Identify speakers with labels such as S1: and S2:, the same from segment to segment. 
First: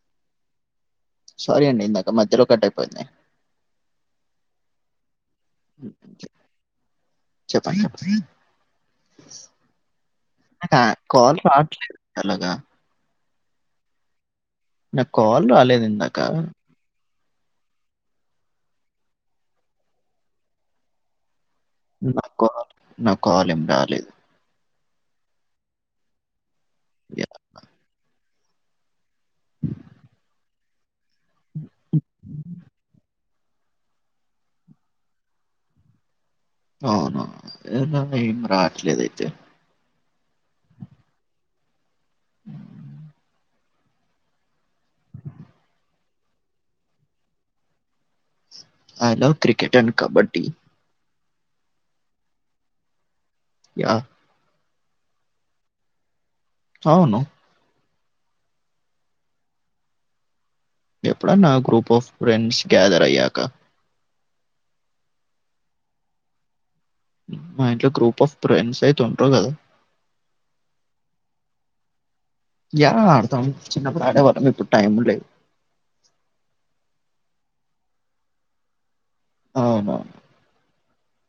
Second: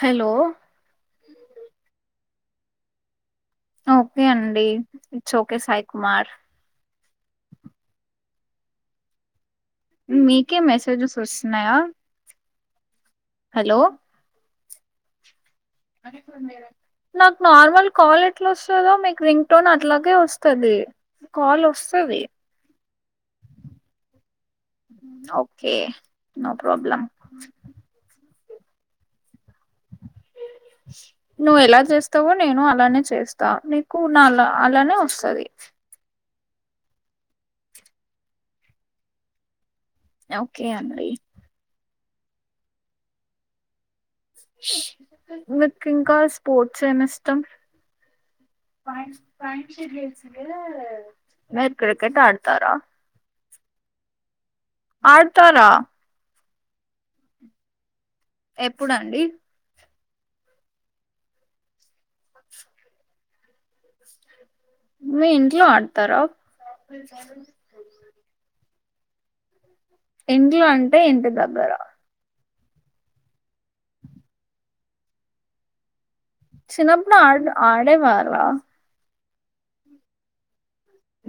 S1: Hello
S2: sorry అండి ఇందాక మధ్యలో కట్ అయిపోయింది
S1: ఆ ఓకే అండి ఇట్స్ ఓకే సాయి కుమార్
S2: చెప్పండి
S1: మీకే
S2: నాకా
S1: మెసేజెస్
S2: కాల్
S1: వస్తున్నాయా
S2: రావట్లేదు అలాగా
S1: హలో
S2: నా కాల్ రాల్ లేదు ఇందాకా
S1: నాకు నార్మల్ కాల్ ఎట్లా వస్తదో మీకు రింగ్ టోన్ అట్లాగే వస్తది కాల్ వస్తది
S2: నా కాల్ నా కాల్ ఏం రాలేదు
S1: ఓకేే నో ప్రాబ్లమ్
S2: యా,
S1: నువ్వు ఎలా చేస్తావో నేను అలానే చేస్ త నీకు నాల అలానే వస్తది
S2: అవును ఏం [unintelligible] రావట్లేదు అయితే
S1: ఒకే అండి మీక్ ఇంకా స్పోర్ట్స్ ఎం ఇష్టం ప
S2: ఐ లవ్ క్రికెట్ అండ్
S1: పైసర్
S2: కబడ్డీ
S1: వసుంగ మీర్ క్రికెట్ ఆడతారా
S2: య
S1: ఆడతారా
S2: అవును
S1: ఎప్పుడండి
S2: ఎప్పుడన్నా గ్రూప్ ఆఫ్ ఫ్రెండ్స్ గ్యాదర్ అయ్యాక
S1: మీ ఇంట్లో ఆడతారా
S2: ఇ గ్రూప్ ఫ ఫ్రెండ్స్ తంట కదా
S1: ఇంట్లో అంటే ఇంటి దగ్గర
S2: యా అర్తం చిన్న ప్రాడ వర్ మీ ఇప్పుడు టైము లేదు
S1: చిన్నప్పున ఆడ ఆడేవార
S2: అనును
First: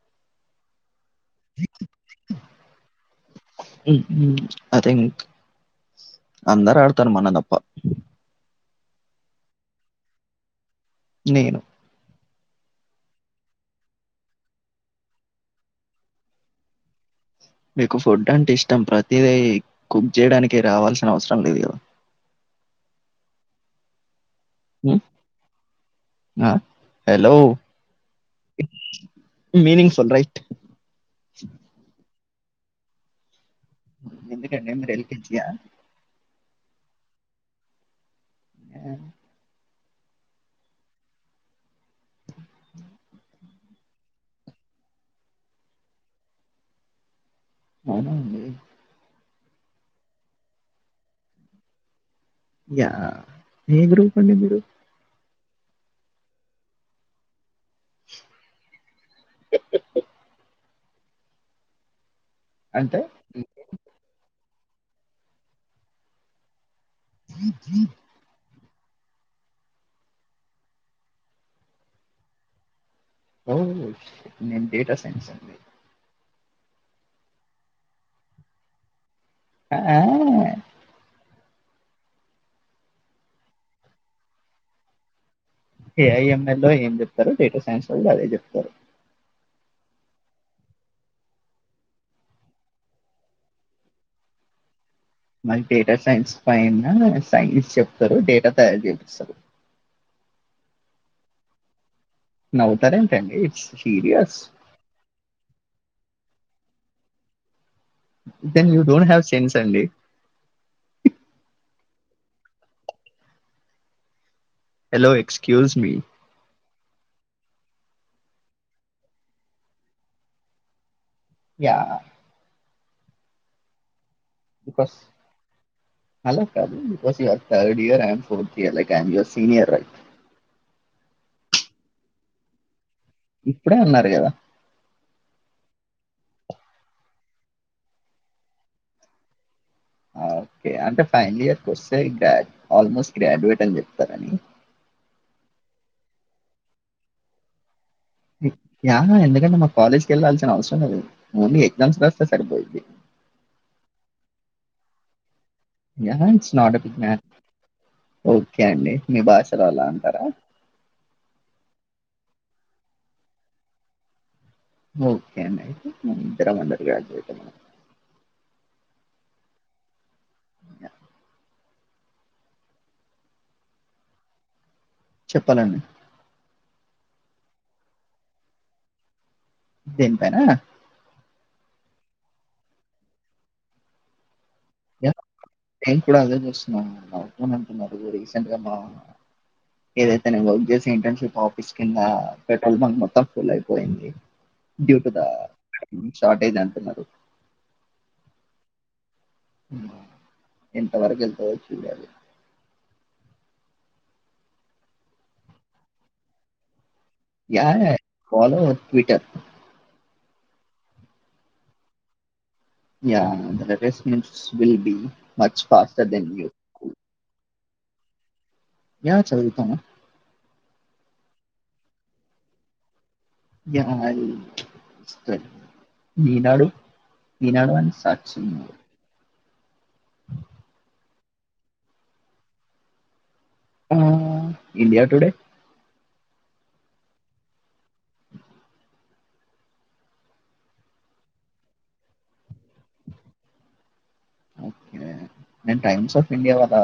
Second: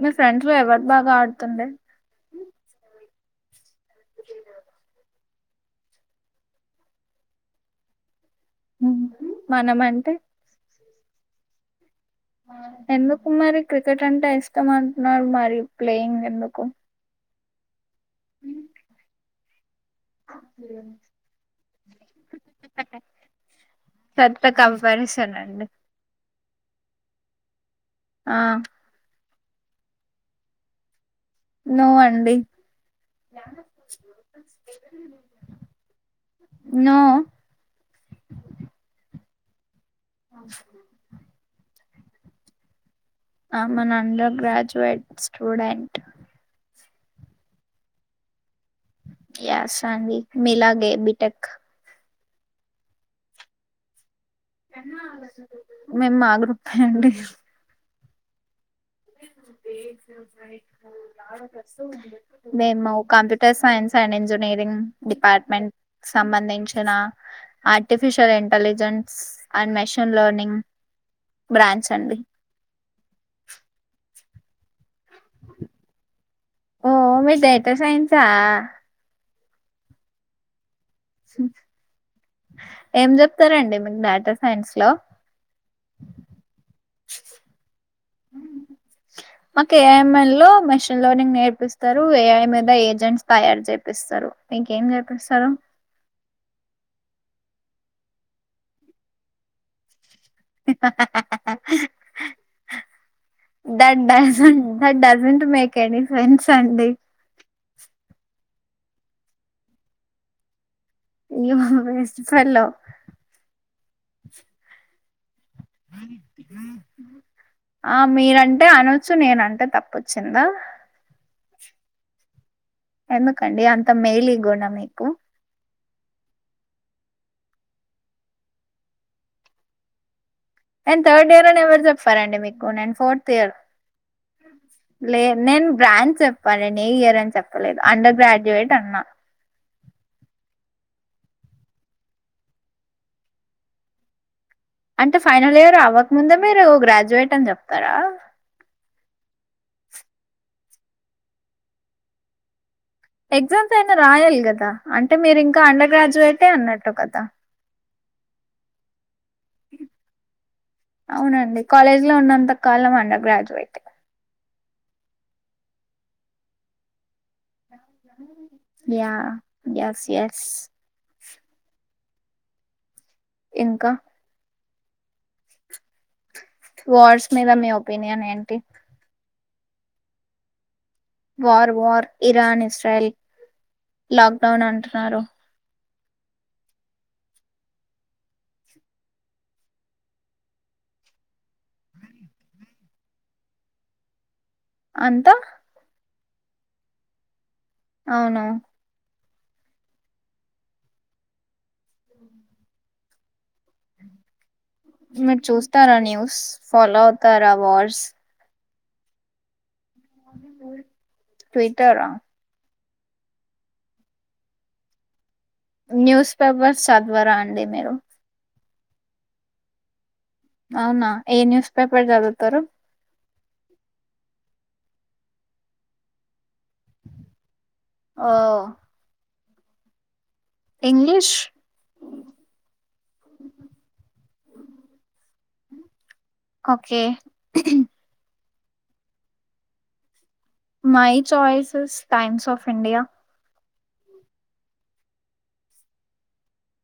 S1: మ సెంట్రో అవ బాగా ఆడుతుండే
S2: అథ అందరూ ఆడతారు మన తప్ప
S1: మనం అంటే
S2: నేను
S1: ఎందుకు మరి క్రికెట్ అంటే ఇష్టం అంటున్నారు మరి ప్లేయింగ్ ఎందుకు
S2: మీకు ఫుడ్ అంటే ఇష్టం ప్రతదీ కుక్ చేయడానినికి రావాల్సిన అవసరం లేదు ఇవ
S1: పెత్త కంపరిషన్ అండి
S2: ఆ హలో
S1: ఆ
S2: మీనింగ్ ఫుల్ రైట్
S1: నో అండి
S2: ఎందుకండి మ రెల్ కేజీయా
S1: నో
S2: ఆ
S1: అ అమ నాన్నలో గ్రాజుయేట్ స్టూడెంట్
S2: అవునా అండి
S1: ఎస్ అండి మెలాగే బిటెక్
S2: [unintelligible]
S1: ఎన్న ఆలదు మేము మా గ్రూప్ హే అండి [inaudible] నా రస ఉంట మేము
S2: అంటే
S1: computer science and engineering department సంబంధించి [unintelligible] artificial M intelligence and machine learning branch అండి
S2: నేన్ డేటా సైన్స్ అండి
S1: ఓ మీర్ డేటా సైన్స్ హా
S2: ఆ
S1: ఏం చెప్తారండి మీకు డేటా సైన్స్ లో
S2: ఏ ఐఎంఎ లో ఏం చెప్తారు డేటా సైన్స్ అ అదే చెప్తారు
S1: మాకు ఏఐంఎ లో మెషిన్ లెర్నింగ్ నేర్పిస్తారు ఏఐ మీద ఏజెంట్స్ తయారు చేపిస్తారు మీకేం చెారు
S2: మరి డేటా సైన్స్ ఫై సైన్స్ చెప్తారు డేటా తయారు చేపిస్తారు నవ్వుతారేంటండి ఇట్స్
S1: ఆ
S2: సీరియస్
S1: డాజ డాజంట్ మ కనీ fun Sunday
S2: then you don't have sense అండి
S1: ఇప్పలో
S2: హలో ఎక్స్ క్యూజ్ మీ
S1: ఆ మీరంటే అనొచ్చు నేనంటే తప్ప వచ్చిందా
S2: యా
S1: ఎందు కండి అంత మేలి గ మీకు
S2: bus your third ఇయర్ండ్ and ఇఅం fourth year ఇఅం your senior right
S1: నేను థర్డ్ ఇయర్ అని ఎవరు చెప్పారండి మీకు నేను ఫోర్త్ ఇయర్
S2: ఇప్పుడే అన్నారు కదా
S1: లే నేను బ్రాంచ్ చెప్ పన్ననే ఇయర్ అని చెప్పలేదు అండర్ గ్రాడ్యుయేట్ అన్నా
S2: ఓకే అంటే ఫైనల్ ఇయర్ క వస్తే గ ఆల్మోస్ట్ గ్రాడ్యుయేట్ అని చెప్తారని
S1: అంటే ఫైనల్ ఇయర్ అవ్వక ముందు మీరు గ్రాడ్యుయేట్ అని చెప్పారు తరా
S2: యా ఎందుకంటే మా కాలేజీకి ఎలాల్సిన అవసరమే లేదు ఓన్లీ ఎగ్జామ్స్ రాస్తాయి సరిపోంది
S1: ఎగ్జామ్స్ అయినా రాయాలి కదా అంటే మీర్ ఇంక్ కా అండర్
S2: యా
S1: గ్రాడ్యుజు అయితే
S2: ఇట్స్ నాట్ అ
S1: అన్నట్టు
S2: బిగ్
S1: కదా
S2: మ్యాట్ ఓకే అండి మీభాషలో అలా అంటారా
S1: ఇంట్లో ఉన్నంత కాలం అండర్ గ్రాడ్యుయేట్
S2: ఓకే అండి అయితే మన ఇద్దరం under graduate
S1: yeah yes yeah ఇంకా
S2: చెప్పలండి
S1: వాయిస్ మీద మీ ఒపీనియన్ ఏంటి
S2: దేనిపైనా
S1: వార్ వర్ ఇరానీ స్ట్రాయిల్ లాక్ రాను అంటున్నారు
S2: నేను కూడా అదే చూస్తున్నా అవసరం అనుకున్న డెలివరిస్ ఎన్నిటిదమా ఏదైతే నేమ్ వర్క్ చేసి ఇంటర్న్షిప్ ఆఫీస్ కింద పెట్రోల్ బంక్ మొత్తం ఫుల్ అయిపోయింది బ్యూతదా
S1: అంతా
S2: షార్ట్ అయింది అంటున్నారు
S1: అవును
S2: ఎంత వరకు ఎల్తదో పిల్లల్లీ
S1: మీరు చూస్తారా న్యూస్ ఫాలో అవు
S2: య ఫాలో అవుత్ ట్విట్టర్
S1: ట్విట్టరా
S2: యా ద డస్మెల్స్ సిమ్లాబీ
S1: న్యూస్ పేపర్స్ సద్వారండి మీర్ టో
S2: యా చదువుతాను
S1: అవునా ఏ న్యూస్ పేపర్ జదువుతారు
S2: yeah Eenadu Eenadu and
S1: oh
S2: Sakshi
S1: English
S2: yeah India Today
S1: okay my choices Times of India
S2: okay నేను టైమ్స్ ఆఫ్ ఇండియా వాళ్ల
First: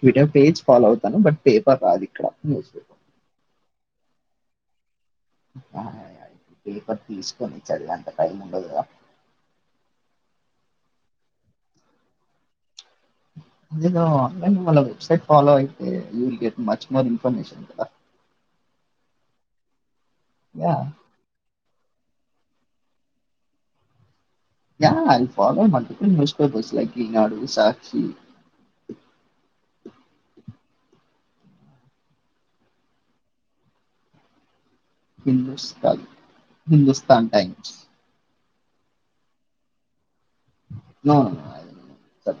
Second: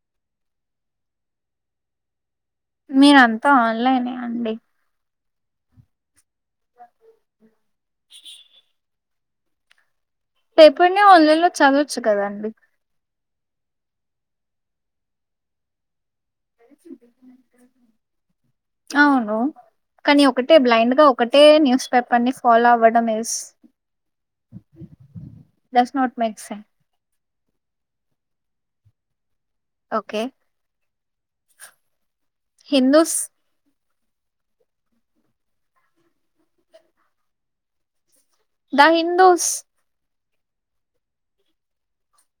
S2: ట్విటర్ పేజ్ ఫాలో అవుతాను బట్ పేపర్ రాదు ఇక్కడ న్యూస్
S1: మీరంతా ఆల్ ఇలానే అండి
S2: బాయ్ అయ్ పేపర్ తీసు చమించాలి అంత టైం ఉండదుగా
S1: పేపరునే ఆన్లైన్ లో చదవచ్చు కదా
S2: ఎమ్ వెబ్ సెట్ ఫాలో యితే you will get much more information కదా
S1: అవును కని ఒకటే
S2: యా
S1: బ్లైండ్ గా ఒకటే న్యూస్ పేపర్ ని ఫాలో అవడం yes
S2: yeah all follow must be mister
S1: సెన్
S2: bus like Eenadu Sakshi
S1: okay Hindus
S2: Hindustan Hindustan Times
S1: the Hindus
S2: no no no I will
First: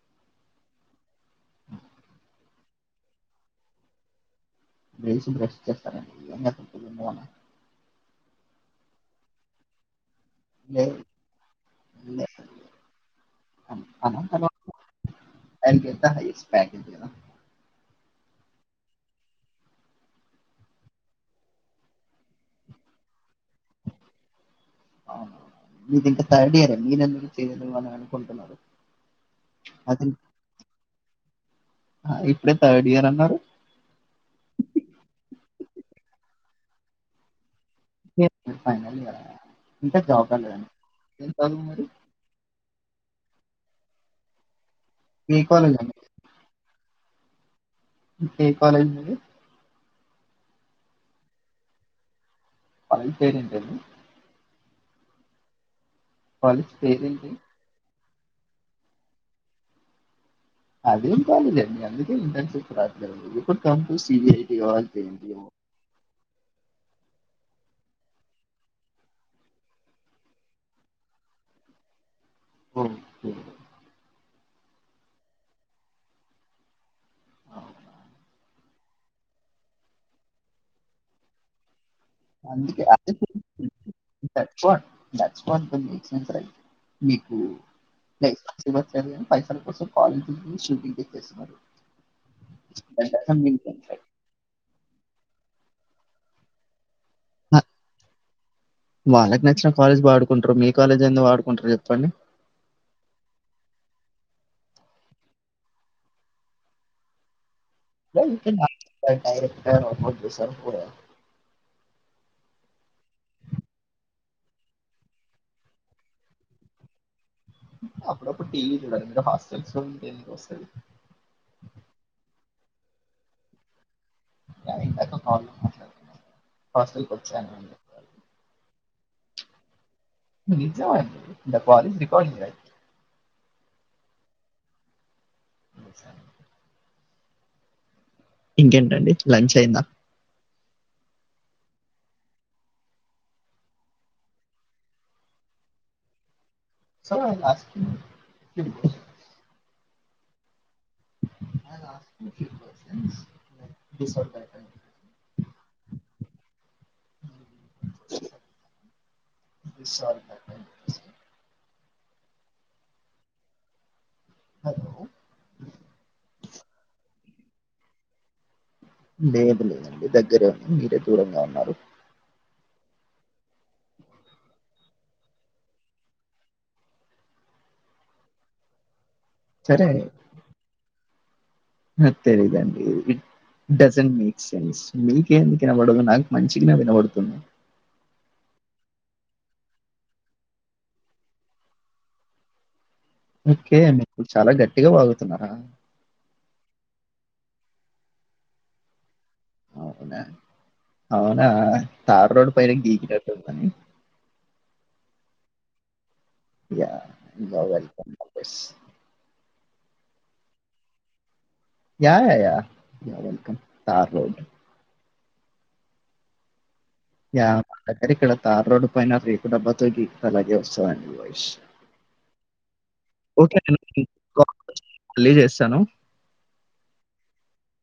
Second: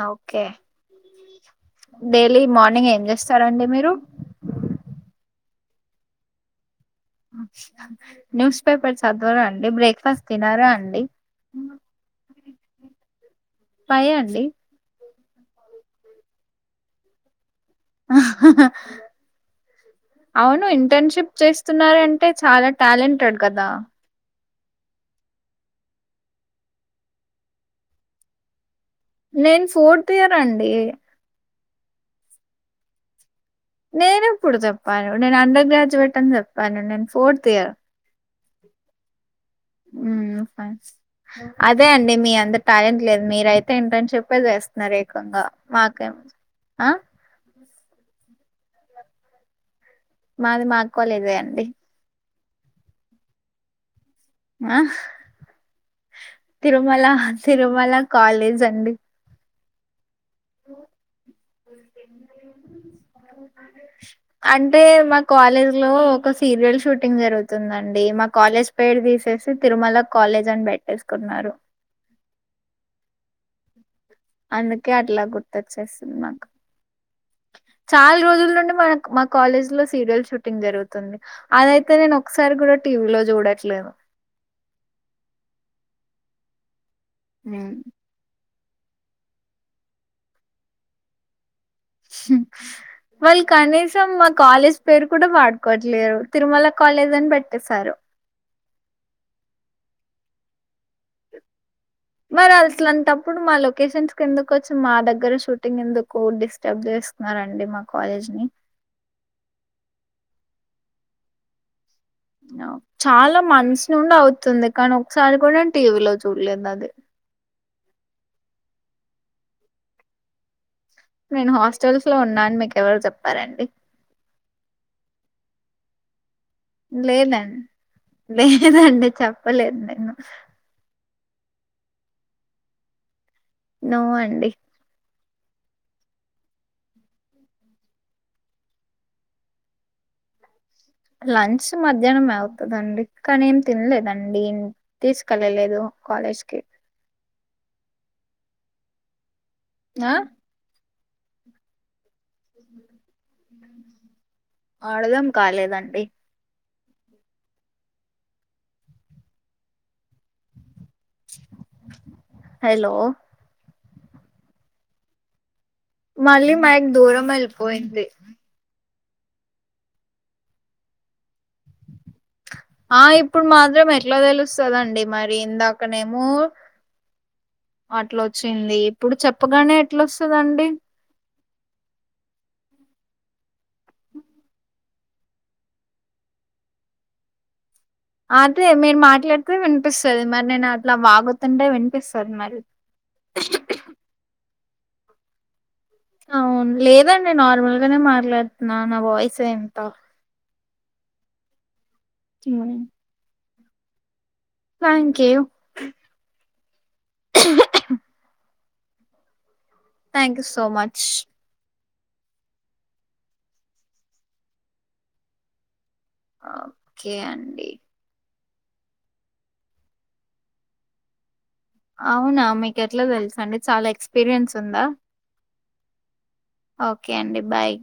S1: ఆ ఓకే డైలీ మార్నింగ్ ఏం చేస్తారండి మీరు
S2: లేసి బ్రష్ చేస్తానండి అయినక
S1: [inaudible] న్యూస్ పేపర్స్ చదవర అండి బ్రేక్ఫాస్ తినరా
S2: లే
S1: అండి
S2: లే
S1: వై అండి
S2: I will get the highest package you know
S1: అవును ఇంటర్న్షిప్ చేస్తున్నారంటే చాలా టాలెంటెడ్ కదా
S2: అవునవును మీది ఇంకా తర్డియరే మీరు ఎందుకు చేయ్యేద్దు అని అనుకుంటున్నారు
S1: నేను
S2: అది
S1: ఫోర్త్ ఇయర్ అండి
S2: ఆ, ఇప్పుడే థర్డియర్ అన్నారు
S1: నేను ఎప్పుడు చెప్పాను నేను అండర్ గ్రాడ్జుయేట్ అని చెప్పాను నేను ఫోర్త్ ఇయర్
S2: ఫైనల్ ఇయర్ ఇంకా జాబ్
S1: మ్
S2: రాలేదండి ఏం చదువు మరి
S1: అదే అండి మీ అంద టాలెంట్ లేదు మీరయితే ఎంట్రన్షిప్పే చేస్
S2: ఏ
S1: స్తున్నరేకంగా
S2: కాలేజ్ అండి
S1: మాకేం అ
S2: ఏ కాలేజ్ మీది
S1: మాది మా కాలేజ్ ఎ అండి
S2: కాలేజ్ పేరు ఏం పేరు
S1: అహ్
S2: కాలేజ్
S1: తిరుమల హ
S2: పేరేంటి
S1: తిరుమల కాలేజ్ అండి
S2: అదేం కాలేజండి అందుకే ఇంటర్న్షిప్ రావట్లేదు ఇప్పుడు కమ్ టు సిబిఐటి
S1: అంటే
S2: కావాల ఏంటే ఎం
S1: మా
S2: జేయ్యాలి
S1: కాలేజ్ లో ఒక సీరియల్ షూటింగ్ జరుగుతుందండి మా కాలేజ్ పేరు తీసేసి తిరుమల కాలేజ్ అని బెట్టేసుకున్నారు
S2: ఓహ్
S1: అందుకే అట్లా గుర్తొచ్చేస్తుంది మాకు చాలా రోజుల నుండి మనకు మాకు కాలేజ్ లో సీరియల్ షూటింగ్ జరుగుతుంది అదై
S2: అందుకే [unintelligible] కొ మీకు
S1: హ్మ్.
S2: లై కాని పైసల కోసం కాలేజీ నీ షూటింగ్ కిచ్చేస్తున్నారు
S1: వాళ్ళు
S2: రైట్
S1: కనీసం మా కాలేజ్ పేరు కూడా వాడు కొట్లేరు తిరుమల కా
S2: ఆ వాళ్ళక్ నచ్చిన కాలేజ్ వాడు కుంట్రూ మీ కాలేజ్ ఎందుకు వాడుకుంట్రు చెప్
S1: మరి అసలంటప్పుడు మల్ ఒకేషన్స్ ఎందుకు వచ్చి మా దగ్గర షూటింగ్ ఎందుకు డిస్టర్బ్ చేస్తున్నారండి మాక్
S2: [unintelligible] డైరెక్ట [unintelligible] సరిపోయారు
S1: చాలా మంత్స్ నుండి అవుతుంది కానీ ఒకసారి కూడాే టీవీలో చూడలేదు అది
S2: అప్పుడప్పుడు టీవీ చూడాలి మీరు హాస్టల్స్ లో ఉంటే ఎందుకు వస్తది
S1: నేను హాస్టల్స్ లో ఉన్నా అని మీకెవరు చెప్పారండి
S2: [unintelligible] ప్రబ్ల
S1: లేదండి లేదండి చెప్పలేదు నేను
S2: నిజమండి the call is recording right
S1: no అండి
S2: బ స ఇంకేంటండి లంచ్ అయిందా
S1: లంచ్ మధ్యాహ్నం మే అవుతదండి కానీ ఏం తినలేదండి తీసుకెళ్ళలేదు కాలేజ్ కి
S2: [inaudible]
S1: ఆ
S2: [inaudible]
S1: [unintelligible]
S2: [inaudible]
S1: అర్థం కాలేదండి
S2: [inaudible]
S1: హలో
S2: హలో
S1: మళ్ళీ మైకు దూరం ఎళ్ళిపోయింది
S2: లేదు లేదండి దగ్గరే ఉంది మీరే దూరంగా ఉన్నారు
S1: ఆ ఇప్పుడు మాత్రం ఎట్లా తెలుస్తుందండి మరి ఇందాకనేమో అట్లొచ్చింది ఇప్పుడు చెప్పగానే ఎట్లొస్తుదండి
S2: తెలీదుండి ఇట్ డజంట్ మేక్ సెన్స్ మీకే ఎందుకువినబడదు నాకు మంచిగానే వినబడుతుంది
S1: అదే మీరు మాట్లాడితే వినిపిస్తది మరి నేను అట్లా వాగుతుంటే వినిపిస్తది మరి
S2: ఒకే మీకు చాలగట్ వాగుతున్నారా
S1: అవును లేదండి నార్మల్ గానే మాట్లాడుతున్నా నా వాయిస్ సే అంత
S2: అవునా! అవునా తార్ రోడ్డు పైన గికినట్టుంది అని
S1: thank you
S2: yeah! You are welcome bus.
S1: Thank you so much
S2: yeah yeah you're welcome tar road
S1: ఆ
S2: యా ఎక్కడ ఇక్కడ తార్ రోడ్డు పైన రేకు డబ్బాతో గీకితె అలాగే వస్తదండి మీ వాయిస్
S1: అవునా మీకు ఎట్లా తెలుస అండి
S2: ఓకే. నేను
S1: చాలా
S2: మీకు
S1: ఎక్స్పీరియన్స్
S2: కాల్
S1: ఉందా
S2: మళ్ళీ చేస్తాను.
S1: ఓకే అండి బాయ్